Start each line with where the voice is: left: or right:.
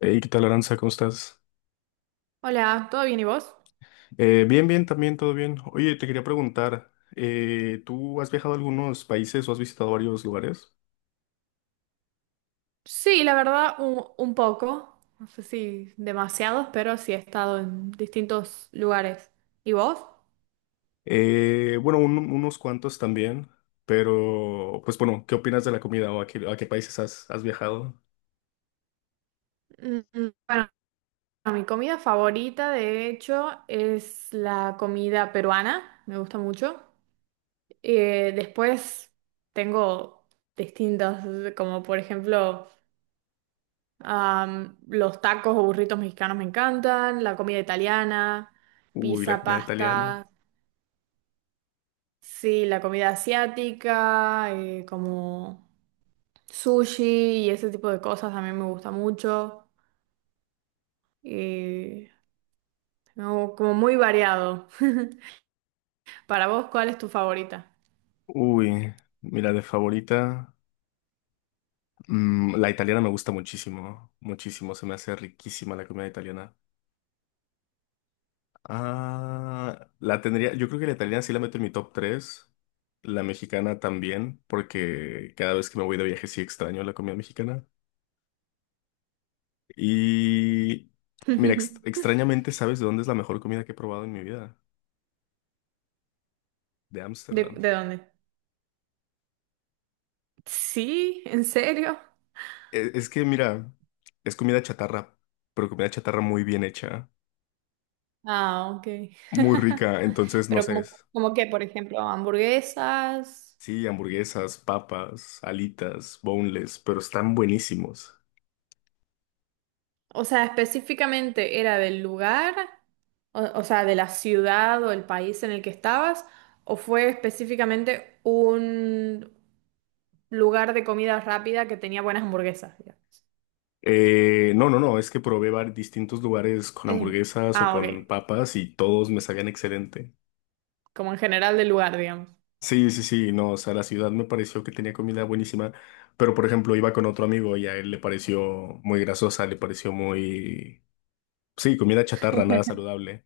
left: Hey, ¿qué tal, Aranza? ¿Cómo estás?
right: Hola, ¿todo bien y vos?
left: Bien, bien, también, todo bien. Oye, te quería preguntar, ¿tú has viajado a algunos países o has visitado varios lugares?
right: Sí, la verdad, un poco. No sé si demasiados, pero sí he estado en distintos lugares. ¿Y vos?
left: Bueno, unos cuantos también, pero, pues bueno, ¿qué opinas de la comida o a qué países has viajado?
right: Mm, Bueno, mi comida favorita, de hecho, es la comida peruana. Me gusta mucho. Después tengo distintas, como por ejemplo, los tacos o burritos mexicanos me encantan, la comida italiana,
left: Uy, la
right: pizza,
left: comida italiana.
right: pasta. Sí, la comida asiática, como sushi y ese tipo de cosas también me gusta mucho. Y no, como muy variado. Para vos, ¿cuál es tu favorita?
left: Uy, mira, de favorita, la italiana me gusta muchísimo, muchísimo, se me hace riquísima la comida italiana. Ah, la tendría, yo creo que la italiana sí la meto en mi top tres, la mexicana también, porque cada vez que me voy de viaje sí extraño la comida mexicana. Y mira,
right: ¿De,
left: extrañamente, ¿sabes de dónde es la mejor comida que he probado en mi vida? De
right: de
left: Ámsterdam.
right: dónde? Sí, ¿en serio?
left: Es, que, mira, es comida chatarra, pero comida chatarra muy bien hecha,
right: Ah, ok.
left: muy rica, entonces no
right: Pero
left: sé.
right: como, como qué, por ejemplo, hamburguesas.
left: Sí, hamburguesas, papas, alitas, boneless, pero están buenísimos.
right: O sea, específicamente era del lugar, o sea, de la ciudad o el país en el que estabas, o fue específicamente un lugar de comida rápida que tenía buenas hamburguesas, digamos.
left: No, es que probé distintos lugares con
right: En-
left: hamburguesas o
right: Ah,
left: con
right: ok.
left: papas y todos me sabían excelente.
right: Como en general del lugar, digamos.
left: Sí, sí, sí, no, o sea, la ciudad me pareció que tenía comida buenísima, pero por ejemplo iba con otro amigo y a él le pareció muy grasosa, le pareció muy… Sí, comida chatarra, nada saludable.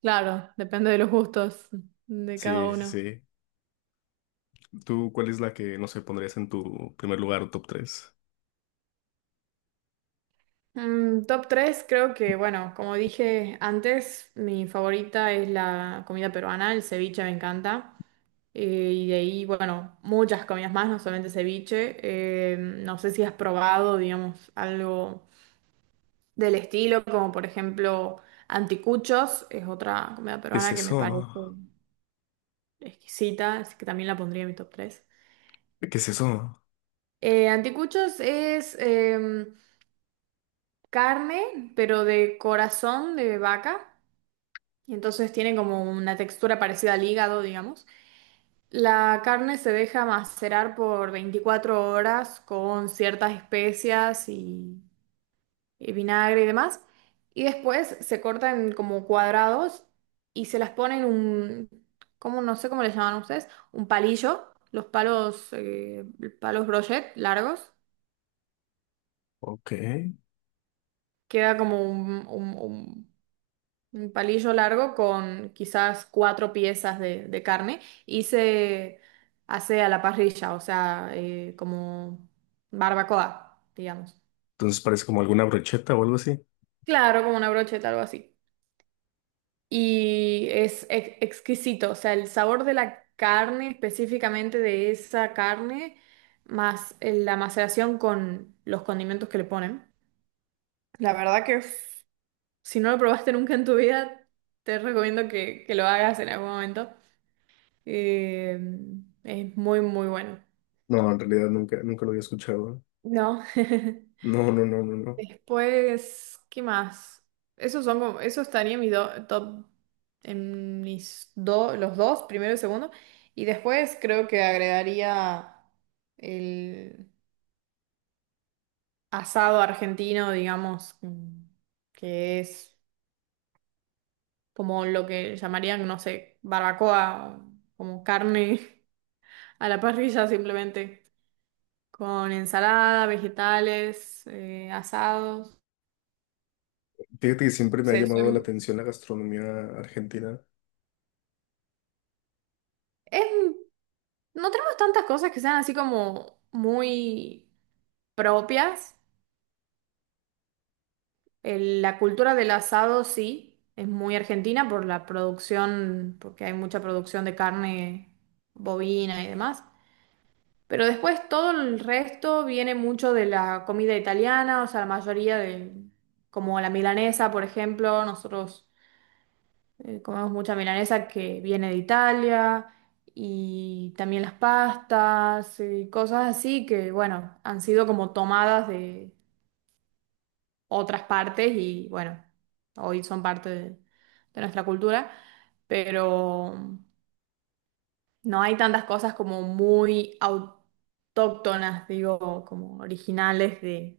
right: Claro, depende de los gustos de cada
left: Sí, sí,
right: uno.
left: sí. ¿Tú cuál es la que, no sé, pondrías en tu primer lugar o top tres?
right: Top 3, creo que, bueno, como dije antes, mi favorita es la comida peruana, el ceviche me encanta. Y de ahí, bueno, muchas comidas más, no solamente ceviche. No sé si has probado, digamos, algo del estilo, como por ejemplo anticuchos, es otra comida
left: ¿Qué es
right: peruana que me
left: eso?
right: parece exquisita, así que también la pondría en mi top tres.
left: ¿Qué es eso?
right: Anticuchos es carne, pero de corazón de vaca, y entonces tiene como una textura parecida al hígado, digamos. La carne se deja macerar por 24 horas con ciertas especias y vinagre y demás. Y después se cortan como cuadrados y se las ponen. ¿Cómo? No sé cómo les llaman ustedes, un palillo, los palos, palos brochet largos.
left: Ok. Entonces
right: Queda como un palillo largo con quizás cuatro piezas de carne y se hace a la parrilla, o sea, como barbacoa, digamos.
left: parece como alguna brocheta o algo así.
right: Claro, como una brocheta, algo así. Y es exquisito, o sea, el sabor de la carne, específicamente de esa carne, más la maceración con los condimentos que le ponen. La verdad que si no lo probaste nunca en tu vida, te recomiendo que lo hagas en algún momento. Eh, es muy, muy bueno.
left: No, en realidad nunca, nunca lo había escuchado.
right: No.
left: No, no, no, no, no.
right: Después, ¿qué más? Esos son como, eso estaría en mi top, en mis dos, los dos, primero y segundo. Y después creo que agregaría el asado argentino, digamos, que es como lo que llamarían, no sé, barbacoa, como carne a la parrilla simplemente, con ensalada, vegetales, asados.
left: Fíjate que
right: O
left: siempre me ha
right: sea,
left: llamado la atención la gastronomía argentina.
right: es- no tenemos tantas cosas que sean así como muy propias. La cultura del asado sí, es muy argentina por la producción, porque hay mucha producción de carne bovina y demás. Pero después todo el resto viene mucho de la comida italiana, o sea, la mayoría de, como la milanesa, por ejemplo, nosotros... Comemos mucha milanesa que viene de Italia y también las pastas y cosas así que, bueno, han sido como tomadas de otras partes y, bueno, hoy son parte de, nuestra cultura, pero no hay tantas cosas como muy autóctonas, digo, como originales de...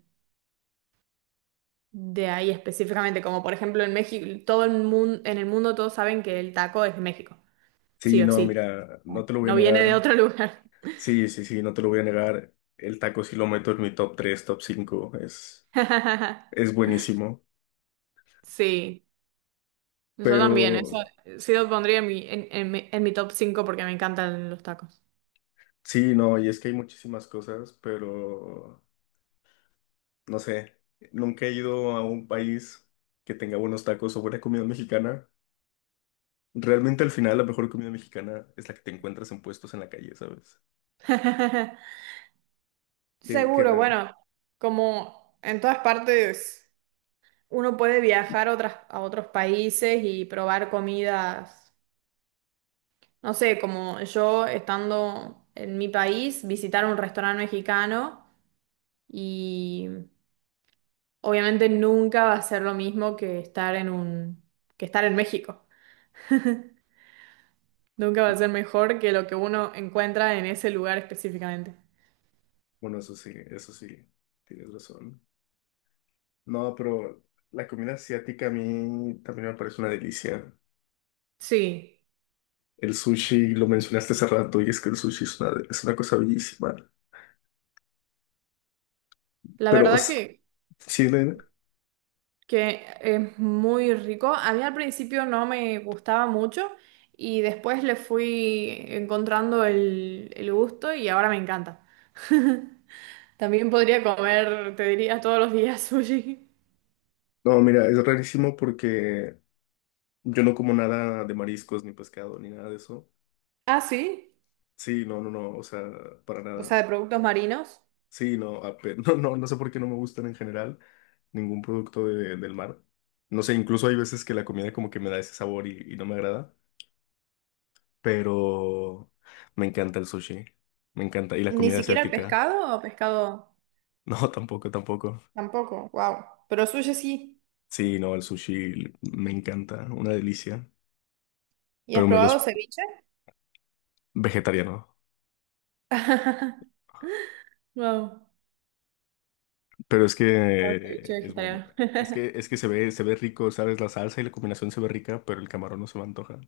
right: De ahí específicamente, como por ejemplo en México, todo el mundo, en el mundo todos saben que el taco es de México. Sí
left: Sí,
right: o
left: no,
right: sí.
left: mira, no
right: ¿No?
left: te lo voy a
right: No viene de
left: negar.
right: otro lugar.
left: Sí, sí, sí, no te lo voy a negar. El taco sí lo meto en mi top tres, top cinco. Es buenísimo.
right: Sí, yo
left: Pero
right: también. Eso sí lo pondría en mi top cinco porque me encantan los tacos.
left: sí, no, y es que hay muchísimas cosas, pero no sé. Nunca he ido a un país que tenga buenos tacos o buena comida mexicana. Realmente al final la mejor comida mexicana es la que te encuentras en puestos en la calle, ¿sabes? Que, que
right: Seguro,
left: re-
right: bueno, como en todas partes uno puede viajar a, otros países y probar comidas. No sé, como yo estando en mi país, visitar un restaurante mexicano y, obviamente, nunca va a ser lo mismo que estar en un, que estar en México. Nunca va a ser mejor que lo que uno encuentra en ese lugar específicamente.
left: Bueno, eso sí, tienes razón. No, pero la comida asiática a mí también me parece una delicia.
right: Sí,
left: El sushi, lo mencionaste hace rato, y es que el sushi es una cosa bellísima.
right: la
left: Pero, o
right: verdad
left: sea,
right: que,
left: sí,
right: que es muy rico. A mí al principio no me gustaba mucho y después le fui encontrando el gusto y ahora me encanta. También podría comer, te diría, todos los días sushi.
left: no, mira, es rarísimo porque yo no como nada de mariscos, ni pescado, ni nada de eso.
right: Ah, sí,
left: Sí, no, no, no, o sea, para
right: o
left: nada.
right: sea, de productos marinos.
left: Sí, no, no, no, no sé por qué no me gustan en general ningún producto del mar. No sé, incluso hay veces que la comida como que me da ese sabor y no me agrada. Pero me encanta el sushi. Me encanta. Y la
right: ¿Ni
left: comida
right: siquiera el
left: asiática.
right: pescado o pescado?
left: No, tampoco, tampoco.
right: Tampoco, wow. Pero sushi sí.
left: Sí, no, el sushi me encanta, una delicia,
right: ¿Y has
left: pero me
right: probado
left: los
right: ceviche?
left: vegetariano.
right: Wow,
left: Pero es
right: ceviche
left: que es bueno.
right: vegetariano.
left: Es que se ve rico, ¿sabes? La salsa y la combinación se ve rica, pero el camarón no se me antoja.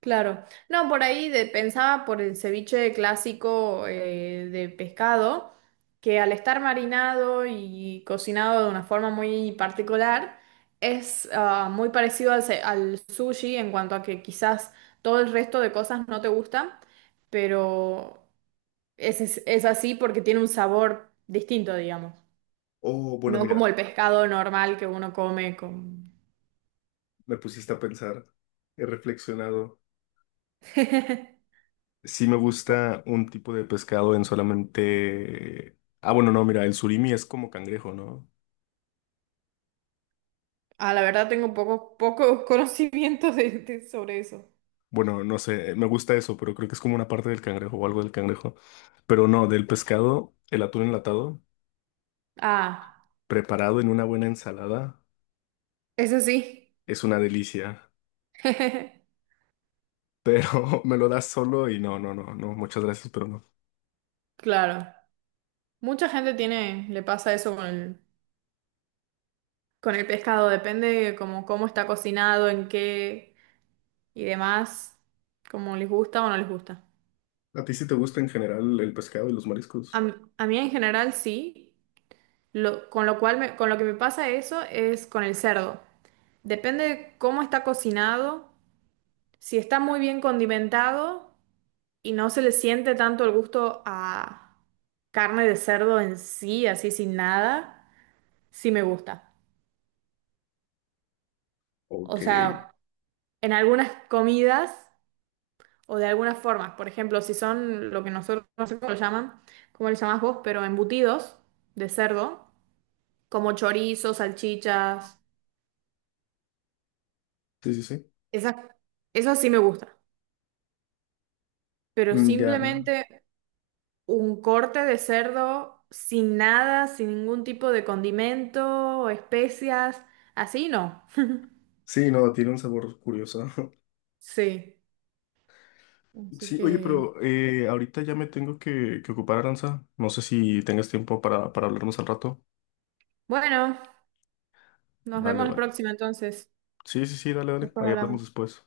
right: Claro. No, por ahí pensaba por el ceviche clásico, de pescado, que al estar marinado y cocinado de una forma muy particular, es, muy parecido al sushi en cuanto a que quizás todo el resto de cosas no te gustan, pero es así porque tiene un sabor distinto, digamos.
left: Oh, bueno,
right: No como
left: mira,
right: el pescado normal que uno come con...
left: me pusiste a pensar. He reflexionado. Sí me gusta un tipo de pescado en solamente… Ah, bueno, no, mira, el surimi es como cangrejo, ¿no?
right: Ah, la verdad tengo poco, poco conocimiento sobre eso.
left: Bueno, no sé, me gusta eso, pero creo que es como una parte del cangrejo o algo del cangrejo. Pero no, del pescado, el atún enlatado,
right: Ah,
left: preparado en una buena ensalada,
right: eso sí.
left: es una delicia. Pero me lo das solo y no, no, no, no, muchas gracias, pero no.
right: Claro. Mucha gente tiene, le pasa eso con el, pescado. Depende como cómo está cocinado, en qué y demás. Como les gusta o no les gusta.
left: ¿A ti sí te gusta en general el pescado y los
right: A,
left: mariscos?
right: m- a mí en general sí. Con lo cual con lo que me pasa eso es con el cerdo. Depende de cómo está cocinado. Si está muy bien condimentado y no se le siente tanto el gusto a carne de cerdo en sí, así sin nada, sí me gusta.
left: Ok.
right: O
left: Sí,
right: sea, en algunas comidas o de algunas formas, por ejemplo, si son lo que nosotros, no sé cómo lo llaman, cómo le llamás vos, pero embutidos de cerdo, como chorizo, salchichas,
left: sí, sí.
right: esas, eso sí me gusta. Pero
left: Mm, ya.
right: simplemente un corte de cerdo sin nada, sin ningún tipo de condimento o especias, así no.
left: Sí, no, tiene un sabor curioso.
right: Sí, así
left: Sí, oye,
right: que
left: pero ahorita ya me tengo que ocupar, Aranza. No sé si tengas tiempo para hablarnos al rato.
right: bueno, nos
left: Vale,
right: vemos la
left: vale.
right: próxima entonces.
left: Sí, sí, sí, dale, dale.
right: Después
left: Ahí hablamos
right: hablamos.
left: después.